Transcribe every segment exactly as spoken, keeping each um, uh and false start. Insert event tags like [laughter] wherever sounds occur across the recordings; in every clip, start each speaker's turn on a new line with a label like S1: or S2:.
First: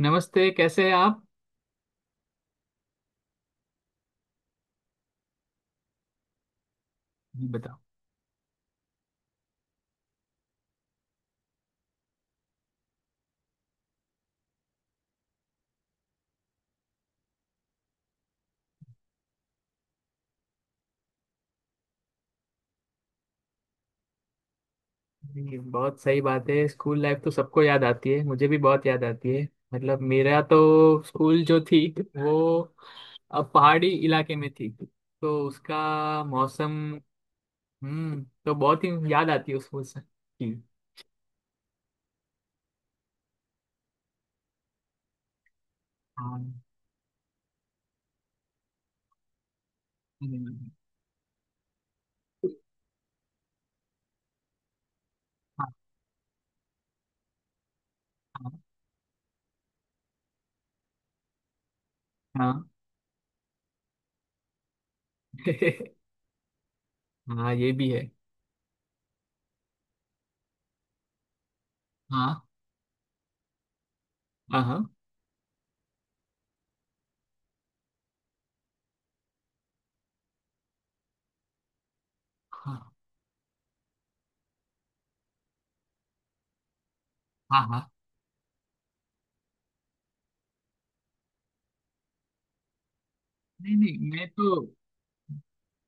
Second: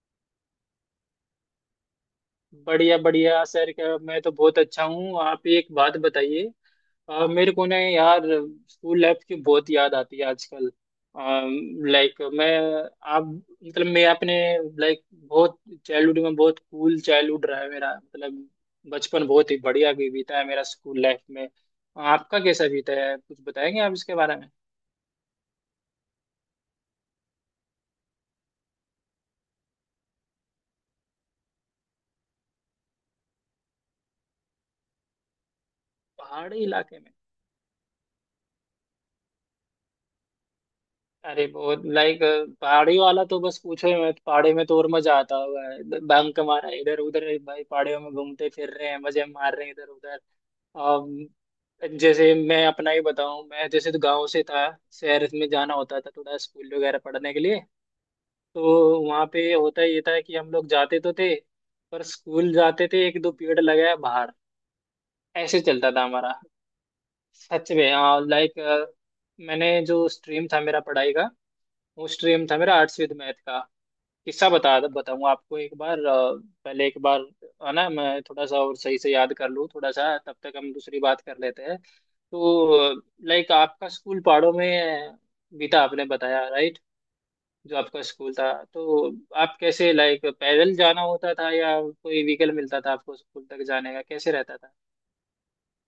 S1: नमस्ते, कैसे हैं आप?
S2: बढ़िया बढ़िया सर क्या मैं तो बहुत अच्छा हूँ। आप एक बात बताइए। अ,
S1: ये
S2: मेरे को ना
S1: बताओ।
S2: यार, स्कूल लाइफ की बहुत याद आती है आजकल। लाइक मैं, आप मतलब मैं अपने, लाइक बहुत चाइल्डहुड में बहुत कूल चाइल्डहुड रहा है मेरा, मतलब बचपन बहुत ही बढ़िया भी बीता है मेरा स्कूल लाइफ में। आपका कैसा बीता है, कुछ बताएंगे आप इसके बारे में?
S1: ये बहुत सही बात है। स्कूल लाइफ तो सबको याद आती है, मुझे भी बहुत याद आती है। मतलब मेरा तो स्कूल जो थी वो अब पहाड़ी इलाके में थी, तो उसका
S2: पहाड़ी
S1: मौसम।
S2: इलाके में।
S1: हम्म तो बहुत ही याद आती है उस मौसम की।
S2: अरे बहुत लाइक पहाड़ी वाला तो बस पूछो ही मत, पहाड़ी में तो और मजा आता हुआ है, बंक
S1: हाँ।
S2: मारा इधर उधर भाई, पहाड़ियों में घूमते फिर रहे हैं, मजे मार रहे हैं इधर उधर।
S1: हम्म।
S2: अम, जैसे मैं अपना ही बताऊं, मैं जैसे तो गांव से था, शहर में
S1: हाँ
S2: जाना होता था थोड़ा स्कूल वगैरह पढ़ने के लिए।
S1: हाँ।
S2: तो वहाँ पे होता ये था कि हम लोग जाते तो थे, पर स्कूल
S1: हाँ।
S2: जाते थे एक दो पीरियड लगाया, बाहर ऐसे चलता था
S1: [laughs]
S2: हमारा।
S1: हाँ, ये
S2: सच में।
S1: भी है।
S2: लाइक मैंने जो स्ट्रीम था मेरा पढ़ाई का, वो
S1: हाँ
S2: स्ट्रीम था मेरा आर्ट्स विद मैथ का। किस्सा
S1: हाँ।
S2: बता
S1: हाँ
S2: बताऊं आपको एक बार। अ, पहले एक बार, है ना, मैं थोड़ा सा और सही से याद कर लूँ, थोड़ा सा तब तक हम दूसरी बात कर लेते हैं।
S1: हाँ।
S2: तो लाइक आपका स्कूल पहाड़ों में बीता, आपने बताया, राइट।
S1: हाँ
S2: जो
S1: हाँ।
S2: आपका स्कूल था, तो आप कैसे, लाइक, पैदल जाना होता था या कोई व्हीकल मिलता था आपको स्कूल तक
S1: नहीं
S2: जाने का,
S1: नहीं, मैं
S2: कैसे
S1: तो
S2: रहता था?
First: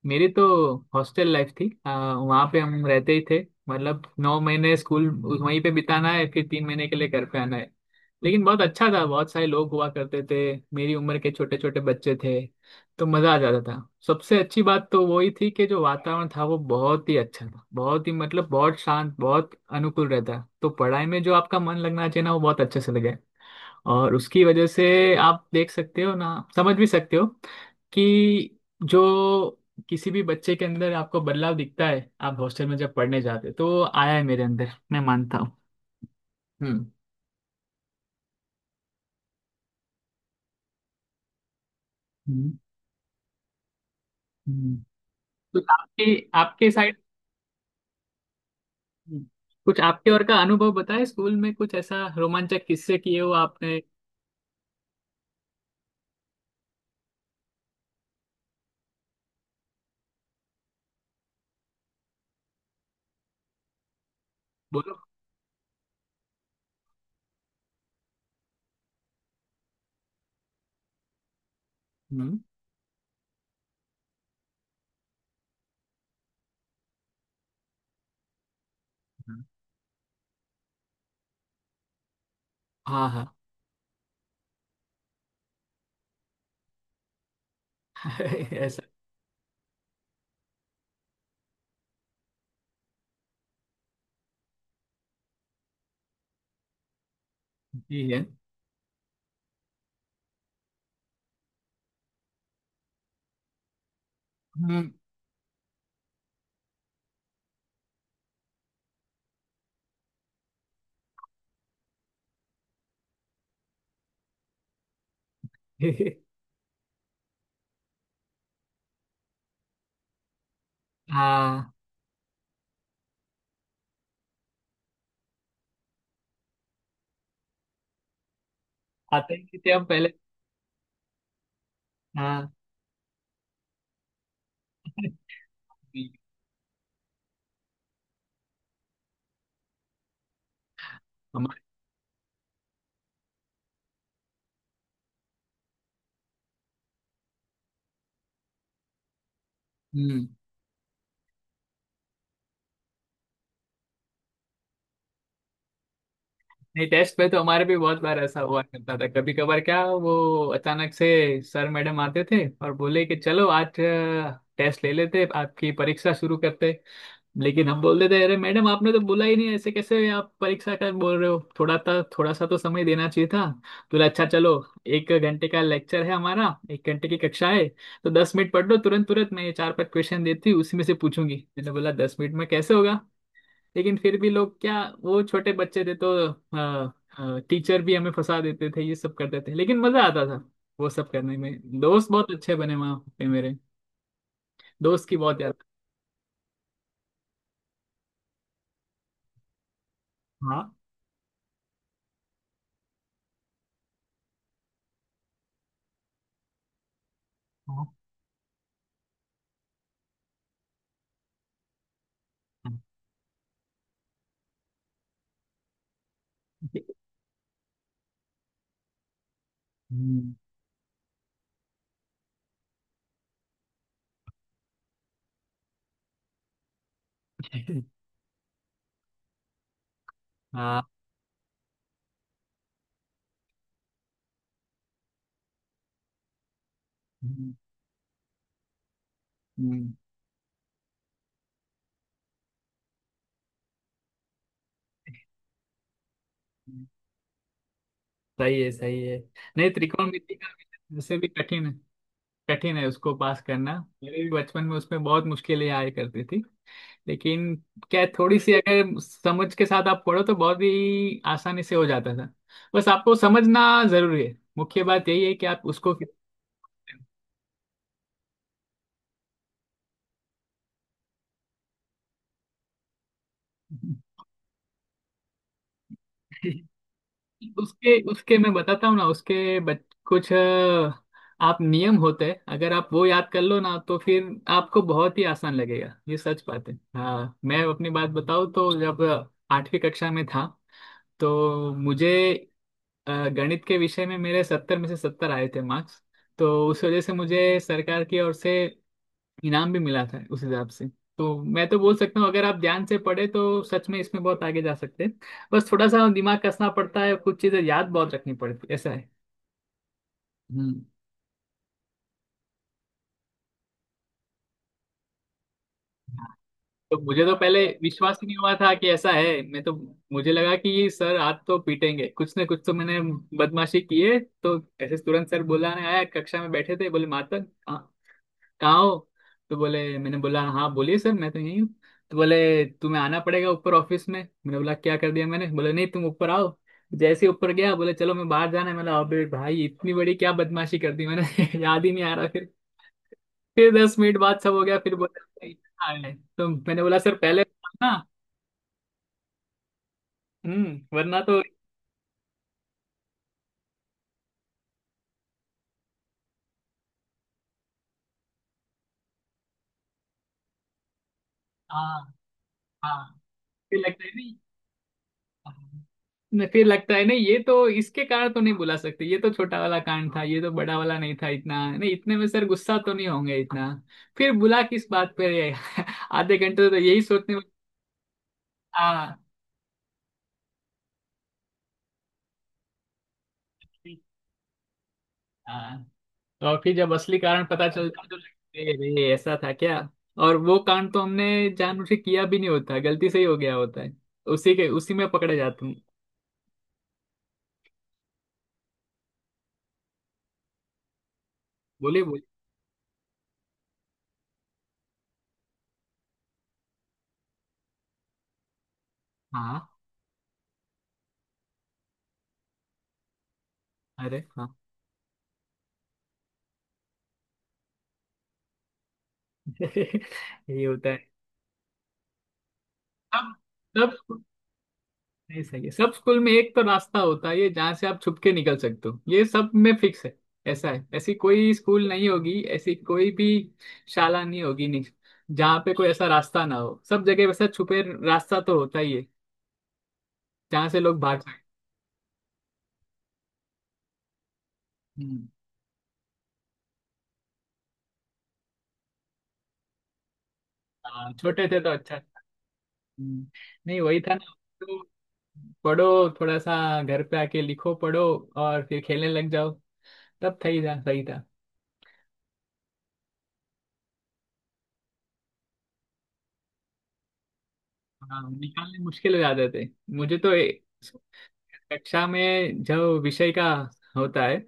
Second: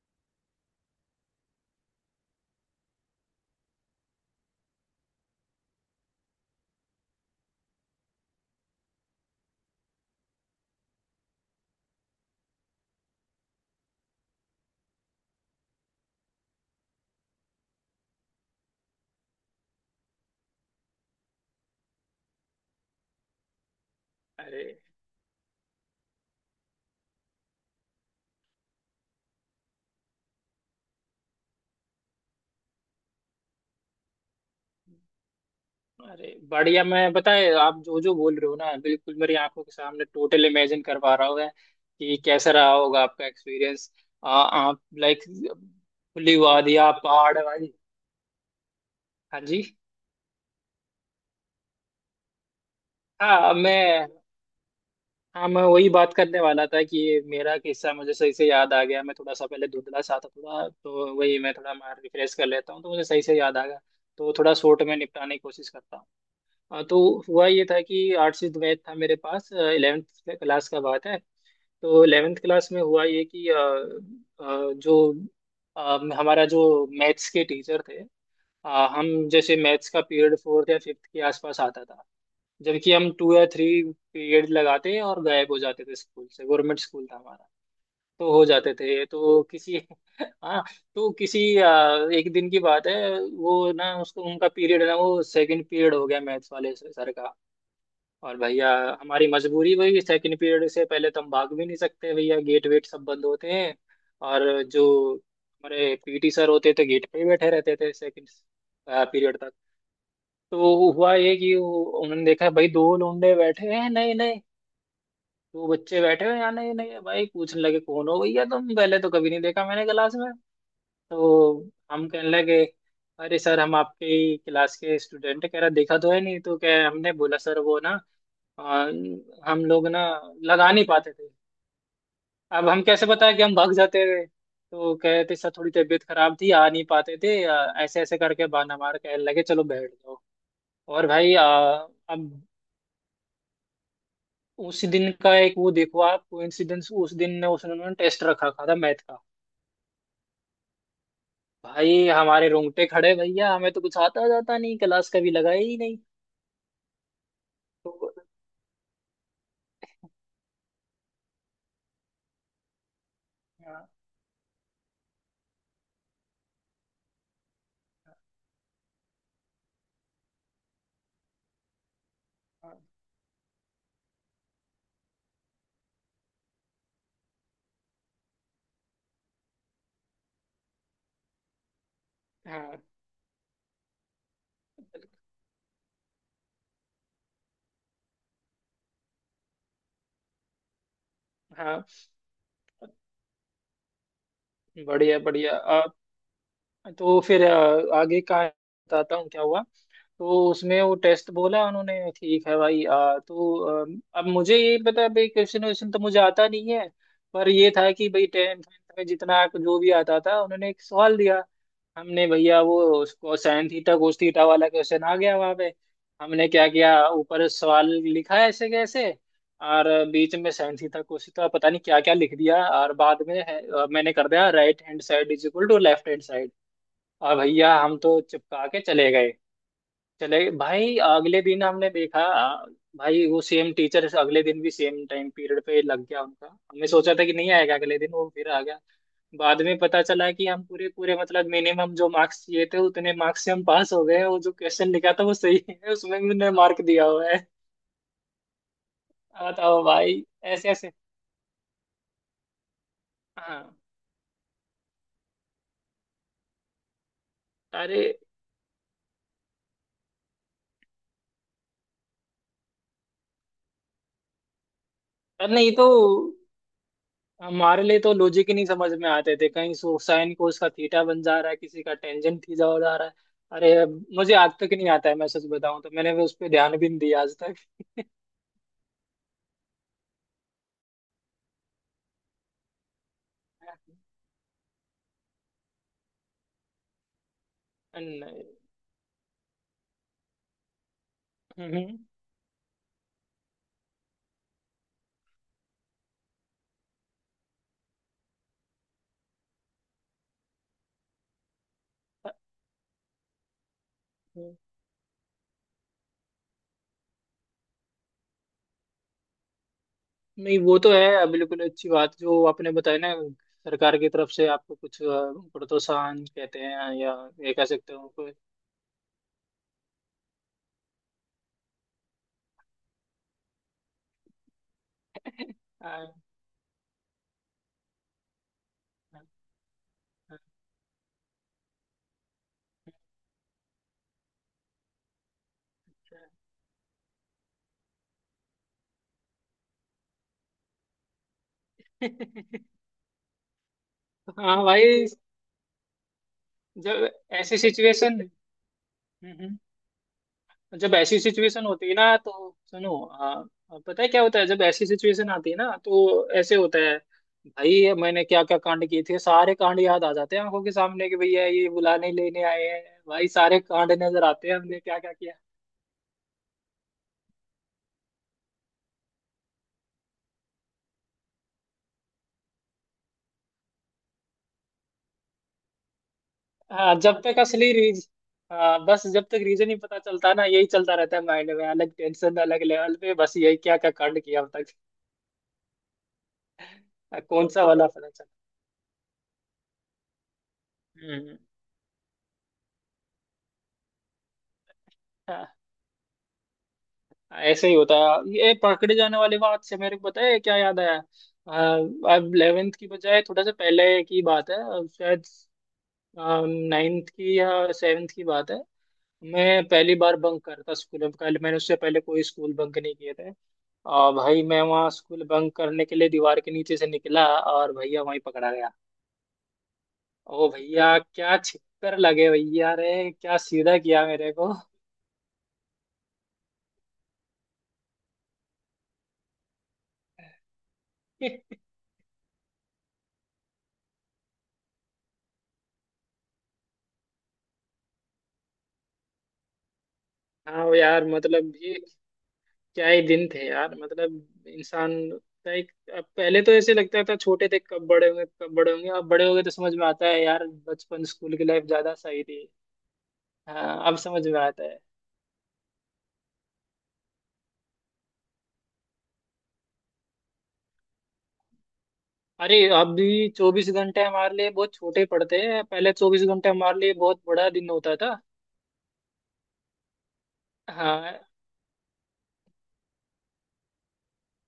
S1: मेरी तो हॉस्टल लाइफ थी। आ, वहाँ पे हम रहते ही थे। मतलब नौ महीने स्कूल वहीं पे बिताना है, फिर तीन महीने के लिए घर पे आना है। लेकिन बहुत अच्छा था, बहुत सारे लोग हुआ करते थे। मेरी उम्र के छोटे छोटे बच्चे थे, तो मज़ा आ जाता था। सबसे अच्छी बात तो वही थी कि जो वातावरण था वो बहुत ही अच्छा था, बहुत ही मतलब बहुत शांत, बहुत अनुकूल रहता, तो पढ़ाई में जो आपका मन लगना चाहिए ना वो बहुत अच्छे से लगे। और उसकी
S2: अरे
S1: वजह से आप देख सकते हो ना, समझ भी सकते हो कि जो किसी भी बच्चे के अंदर आपको बदलाव दिखता है आप हॉस्टल में जब पढ़ने जाते हो, तो वो आया है मेरे अंदर, मैं मानता हूँ।
S2: अरे बढ़िया।
S1: हम्म।
S2: मैं बताए, आप जो जो बोल रहे हो ना बिल्कुल मेरी आंखों के सामने टोटल इमेजिन कर पा रहा हूँ मैं, कि कैसा
S1: हम्म।
S2: रहा होगा आपका एक्सपीरियंस।
S1: हम्म।
S2: आप लाइक
S1: तो आपके
S2: खुली
S1: आपके
S2: वादियाँ
S1: साइड।
S2: पहाड़ वाली।
S1: हम्म।
S2: हाँ जी।
S1: कुछ आपके और का अनुभव बताए, स्कूल में कुछ ऐसा रोमांचक किस्से किए हो
S2: हाँ
S1: आपने?
S2: मैं हाँ मैं वही बात करने वाला था कि ये मेरा किस्सा मुझे सही से याद आ गया। मैं थोड़ा सा पहले धुंधला सा था थोड़ा, तो वही मैं थोड़ा मार रिफ्रेश कर लेता हूँ, तो मुझे सही से याद आ गया। तो थोड़ा शॉर्ट
S1: बोलो।
S2: में निपटाने की कोशिश करता हूँ। हाँ, तो हुआ ये था कि आर्ट्स विद मैथ था मेरे पास, इलेवेंथ क्लास का बात है। तो इलेवेंथ
S1: हम्म।
S2: क्लास में हुआ ये कि, अ, अ, जो अ, हमारा जो मैथ्स के टीचर थे, अ, हम
S1: हम्म।
S2: जैसे मैथ्स का पीरियड फोर्थ या फिफ्थ के आसपास आता था, जबकि
S1: हाँ
S2: हम
S1: हाँ।
S2: टू या थ्री पीरियड लगाते और गायब हो जाते थे स्कूल से। गवर्नमेंट स्कूल था हमारा, तो हो
S1: [laughs]
S2: जाते
S1: ऐसा।
S2: थे। तो किसी [laughs] हाँ, तो किसी अ, एक दिन की बात है, वो ना उसको उनका पीरियड ना वो सेकंड पीरियड हो गया मैथ्स वाले सर का।
S1: ही है
S2: और भैया, हमारी मजबूरी वही है, सेकंड पीरियड से पहले तो हम भाग भी नहीं सकते, भैया गेट वेट सब बंद होते हैं। और जो
S1: हम्म।
S2: हमारे पीटी सर होते थे गेट पे ही बैठे रहते थे सेकंड पीरियड तक। तो हुआ ये कि वो- उन्होंने देखा भाई दो लौंडे बैठे हैं, नहीं नहीं, दो बच्चे बैठे हुए हैं,
S1: [laughs]
S2: यहाँ। नहीं नहीं भाई पूछने लगे कौन हो भैया तुम, पहले तो कभी नहीं देखा मैंने क्लास में। तो
S1: हाँ,
S2: हम कहने लगे, अरे सर हम आपके ही क्लास के स्टूडेंट हैं। कह रहा देखा तो है नहीं, तो क्या, हमने बोला सर वो ना आ,
S1: आते ही
S2: हम
S1: थे हम
S2: लोग ना
S1: पहले।
S2: लगा नहीं पाते थे।
S1: हाँ।
S2: अब हम कैसे बताए कि हम भाग जाते थे, तो
S1: [laughs]
S2: कहते सर थोड़ी तबीयत खराब थी, आ नहीं पाते थे, आ, ऐसे ऐसे करके बहाना मार के लगे चलो बैठ जाओ। और भाई आ,
S1: हमारे-
S2: अब उस दिन का एक वो देखो आप कोइंसिडेंस, उस दिन ने उसने टेस्ट रखा था, था मैथ का।
S1: हम्म।
S2: भाई हमारे रोंगटे खड़े, भैया हमें तो कुछ आता जाता नहीं, क्लास कभी लगाई ही नहीं।
S1: नहीं, टेस्ट पे तो हमारे भी बहुत
S2: तो
S1: बार ऐसा हुआ करता था। कभी कभार क्या वो अचानक से सर मैडम आते थे और बोले कि चलो आज
S2: हाँ
S1: टेस्ट ले लेते, आपकी परीक्षा शुरू करते। लेकिन हम बोल देते, अरे मैडम आपने तो बोला ही नहीं, ऐसे कैसे आप परीक्षा का बोल रहे हो, थोड़ा था थोड़ा सा तो समय देना चाहिए था। तो बोला, अच्छा चलो, एक घंटे का लेक्चर है हमारा, एक घंटे की कक्षा है, तो दस मिनट पढ़ लो तुरंत तुरंत, मैं ये चार पांच क्वेश्चन देती हूँ उसी में से पूछूंगी। मैंने बोला, दस मिनट में
S2: हाँ
S1: कैसे
S2: हाँ
S1: होगा? लेकिन फिर भी लोग क्या, वो छोटे बच्चे थे तो टीचर भी हमें फंसा देते थे, ये सब करते थे, लेकिन मजा आता था वो सब करने में।
S2: हाँ,
S1: दोस्त बहुत अच्छे बने वहां पे मेरे, दोस्त की
S2: बढ़िया
S1: बहुत
S2: बढ़िया।
S1: याद।
S2: तो फिर अ, आगे का बताता हूँ क्या हुआ। तो
S1: हाँ
S2: उसमें वो टेस्ट बोला उन्होंने, ठीक है भाई, आ, तो अम, अब मुझे ये पता है भाई, क्वेश्चन वेश्चन तो मुझे आता नहीं है, पर ये था
S1: हाँ।
S2: कि भाई टेंथ में जितना जो भी आता था, उन्होंने एक सवाल दिया। हमने भैया
S1: हाँ।
S2: वो उसको साइन थीटा cos थीटा वाला क्वेश्चन आ गया वहां पे। हमने क्या किया, ऊपर सवाल लिखा ऐसे कैसे, और
S1: हम्म।
S2: बीच में साइन थीटा cos थीटा पता नहीं क्या क्या लिख दिया, और बाद में है, अ, मैंने कर दिया right hand side is equal to left hand side, और भैया हम
S1: [laughs]
S2: तो चिपका के चले गए। चले
S1: हाँ।
S2: भाई, अगले दिन हमने देखा भाई वो सेम टीचर अगले दिन भी सेम टाइम पीरियड पे लग गया उनका, हमने सोचा था कि नहीं
S1: हम्म।
S2: आएगा अगले दिन, वो फिर आ गया। बाद में
S1: हम्म।
S2: पता चला कि हम पूरे पूरे मतलब मिनिमम जो मार्क्स चाहिए थे उतने मार्क्स से हम पास हो गए, वो जो क्वेश्चन लिखा था वो सही है, उसमें भी उन्होंने मार्क दिया हुआ है।
S1: सही है सही है। नहीं,
S2: बताओ भाई।
S1: त्रिकोणमिति का
S2: ऐसे ऐसे।
S1: विषय वैसे भी कठिन है, कठिन है उसको पास
S2: हाँ।
S1: करना। मेरे भी बचपन में उसमें बहुत मुश्किलें आया करती थी। लेकिन क्या
S2: अरे
S1: है, थोड़ी सी अगर समझ के साथ आप पढ़ो तो बहुत ही आसानी से हो जाता था। बस आपको समझना जरूरी है, मुख्य बात यही है कि आप
S2: नहीं, तो
S1: उसको [laughs]
S2: हमारे लिए तो लॉजिक ही नहीं समझ में आते थे, कहीं सो साइन कोस का थीटा बन जा रहा है, किसी का टेंजेंट थीटा हो जा रहा है। अरे मुझे आज तक नहीं आता है, मैं सच बताऊं तो मैंने भी उस पर ध्यान भी नहीं दिया आज
S1: उसके
S2: तक। [laughs]
S1: उसके मैं बताता हूँ ना, उसके बच, कुछ अ, आप नियम होते हैं, अगर आप वो याद कर लो ना तो फिर आपको बहुत ही आसान लगेगा। ये सच बात है। हाँ, मैं अपनी बात
S2: नहीं।
S1: बताऊँ तो जब आठवीं कक्षा में था, तो
S2: हम्म।
S1: मुझे अ, गणित के विषय में मेरे सत्तर में से सत्तर आए थे मार्क्स। तो उस वजह से मुझे सरकार की ओर से इनाम भी मिला था उस हिसाब से। तो मैं तो बोल सकता हूँ, अगर आप ध्यान से पढ़े तो सच में इसमें बहुत
S2: हम्म।
S1: आगे जा सकते हैं। बस थोड़ा सा दिमाग कसना पड़ता है, कुछ चीजें याद बहुत रखनी पड़ती है, ऐसा है।
S2: नहीं वो
S1: हम्म।
S2: तो है, बिल्कुल अच्छी बात जो आपने बताया ना। सरकार की तरफ से आपको कुछ अ, प्रोत्साहन
S1: हाँ,
S2: कहते हैं,
S1: तो
S2: या
S1: मुझे तो
S2: ये
S1: पहले
S2: कह सकते हो
S1: विश्वास ही
S2: कोई।
S1: नहीं हुआ था कि ऐसा है। मैं तो मुझे लगा कि सर आज तो पीटेंगे, कुछ ना कुछ तो मैंने बदमाशी की है, तो ऐसे तुरंत सर बुलाने आया। कक्षा में बैठे थे, बोले, मातक कहाँ हो? तो बोले, मैंने बोला, हाँ बोलिए सर, मैं तो यहीं हूँ। तो बोले, तुम्हें आना पड़ेगा ऊपर ऑफिस में। मैंने बोला, क्या कर दिया मैंने? बोले, नहीं तुम ऊपर आओ। जैसे ही ऊपर गया, बोले, चलो मैं बाहर जाना है। मैंने बोला, अबे भाई इतनी बड़ी क्या बदमाशी कर दी मैंने? [laughs] याद ही नहीं आ रहा फिर।
S2: [laughs]
S1: फिर दस मिनट बाद सब
S2: हाँ
S1: हो गया, फिर
S2: भाई।
S1: बोला, भाई, आए। तो मैंने बोला,
S2: जब
S1: सर पहले
S2: ऐसी
S1: बताना।
S2: सिचुएशन जब
S1: हम्म,
S2: ऐसी
S1: वरना तो।
S2: सिचुएशन होती है ना, तो सुनो, आ, पता है क्या होता है, जब ऐसी सिचुएशन आती है ना तो ऐसे होता है। भाई मैंने क्या क्या कांड किए थे, सारे कांड याद आ जाते हैं आंखों के सामने, कि भैया ये
S1: हाँ
S2: बुलाने लेने आए हैं।
S1: हाँ।
S2: भाई सारे
S1: फिर
S2: कांड
S1: लगता है,
S2: नजर आते हैं हमने क्या क्या किया।
S1: न फिर लगता है नहीं, ये तो इसके कारण तो नहीं बुला सकते, ये तो छोटा वाला कांड था, ये तो बड़ा वाला नहीं था इतना, नहीं इतने में सर गुस्सा तो नहीं होंगे इतना। फिर बुला किस बात पर है? आधे घंटे तो
S2: हाँ,
S1: यही
S2: जब
S1: सोचने
S2: तक
S1: में।
S2: असली रीज हाँ बस
S1: हाँ
S2: जब तक रीजन ही पता चलता ना यही चलता रहता है माइंड में, अलग टेंशन अलग लेवल पे, बस यही क्या क्या कांड किया अब तक।
S1: हाँ। तो और फिर जब असली कारण
S2: कौन सा
S1: पता
S2: वाला
S1: चलता
S2: पता
S1: तो
S2: चला।
S1: लगता है, अरे ये ऐसा था क्या। और वो कांड तो हमने जानबूझ के किया भी नहीं होता, गलती से ही हो गया होता है, उसी के उसी में पकड़े
S2: हम्म।
S1: जाते हैं।
S2: ऐसे ही होता है, ये पकड़े जाने वाली बात से मेरे को पता है क्या याद आया। अ,
S1: बोले बोले।
S2: अब इलेवेंथ की बजाय थोड़ा सा पहले की बात है, अ, शायद नाइन्थ की या सेवेंथ की बात है।
S1: हाँ।
S2: मैं पहली बार बंक करता स्कूल में, कल मैंने उससे पहले कोई स्कूल बंक नहीं किए थे। आ,
S1: अरे
S2: भाई
S1: हाँ।
S2: मैं वहाँ स्कूल बंक करने के लिए दीवार के नीचे से निकला और भैया वहीं पकड़ा गया।
S1: [laughs]
S2: ओ
S1: यही
S2: भैया
S1: होता है।
S2: क्या छिक्कर लगे भैया रे,
S1: तब।
S2: क्या सीधा किया
S1: तब।
S2: मेरे को।
S1: नहीं, सही है। सब स्कूल में एक तो रास्ता होता है ये, जहाँ से आप छुप के निकल सकते हो, ये सब में फिक्स है। ऐसा है। ऐसी कोई
S2: [laughs]
S1: स्कूल नहीं होगी, ऐसी कोई भी शाला नहीं होगी, नहीं जहाँ पे कोई ऐसा रास्ता ना हो। सब जगह वैसा छुपे रास्ता तो होता ही है, जहाँ
S2: हाँ
S1: से लोग
S2: यार,
S1: भाग सकते
S2: मतलब ये क्या ही दिन थे यार, मतलब इंसान,
S1: हैं। हम्म।
S2: लाइक अब पहले तो ऐसे लगता था छोटे थे कब बड़े होंगे कब बड़े होंगे, अब बड़े हो गए तो समझ में आता है यार, बचपन
S1: हाँ,
S2: स्कूल की
S1: छोटे थे
S2: लाइफ
S1: तो
S2: ज्यादा
S1: अच्छा था।
S2: सही थी।
S1: हम्म। नहीं
S2: हाँ, अब
S1: वही था ना,
S2: समझ में आता है।
S1: तो पढ़ो थोड़ा सा, घर पे आके लिखो पढ़ो, और फिर खेलने लग जाओ। तब सही था सही था।
S2: अरे अब भी चौबीस घंटे हमारे लिए बहुत छोटे पड़ते हैं, पहले चौबीस घंटे हमारे लिए बहुत बड़ा दिन होता था।
S1: हाँ, निकालने मुश्किल हो जाते थे। मुझे तो
S2: हाँ।
S1: कक्षा में जो विषय का होता है,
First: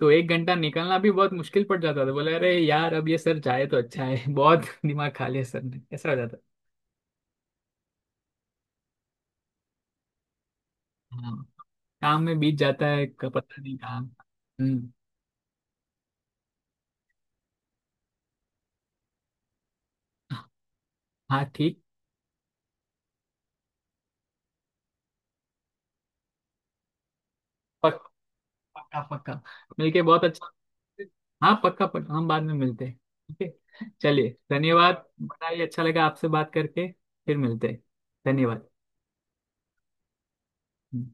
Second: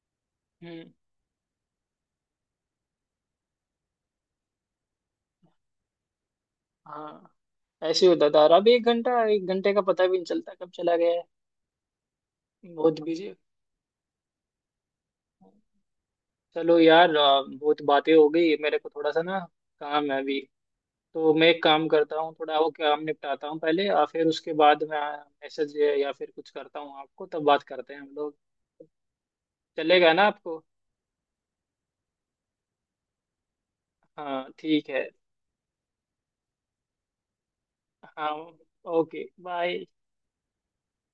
S1: तो एक घंटा
S2: हम्म।
S1: निकालना भी बहुत मुश्किल पड़ जाता था, बोले, अरे यार अब ये सर जाए तो अच्छा है। [laughs] बहुत दिमाग खा लिया सर ने, ऐसा हो जाता है।
S2: हाँ। ऐसे होता था, और अब एक घंटा एक घंटे का पता भी नहीं चलता कब चला गया है।
S1: हाँ, काम में बीत जाता
S2: बहुत
S1: है। क-
S2: बिजी।
S1: पता नहीं काम। हम्म।
S2: चलो यार, अ, बहुत बातें हो गई, मेरे को थोड़ा सा ना काम है अभी, तो
S1: हाँ
S2: मैं एक
S1: ठीक।
S2: काम करता हूँ, थोड़ा वो काम निपटाता हूँ पहले, और फिर उसके बाद मैं मैसेज या फिर कुछ करता हूँ आपको, तब बात करते हैं
S1: पक,
S2: हम लोग।
S1: पक्का पक्का। मिलके
S2: चलेगा ना
S1: बहुत अच्छा।
S2: आपको?
S1: [laughs] हाँ पक्का पक्का, हम बाद में मिलते हैं। ठीक है, चलिए
S2: हाँ ठीक
S1: धन्यवाद,
S2: है।
S1: बताइए, अच्छा लगा आपसे बात करके, फिर मिलते हैं।
S2: हाँ।
S1: धन्यवाद।
S2: Okay bye.
S1: हम्म।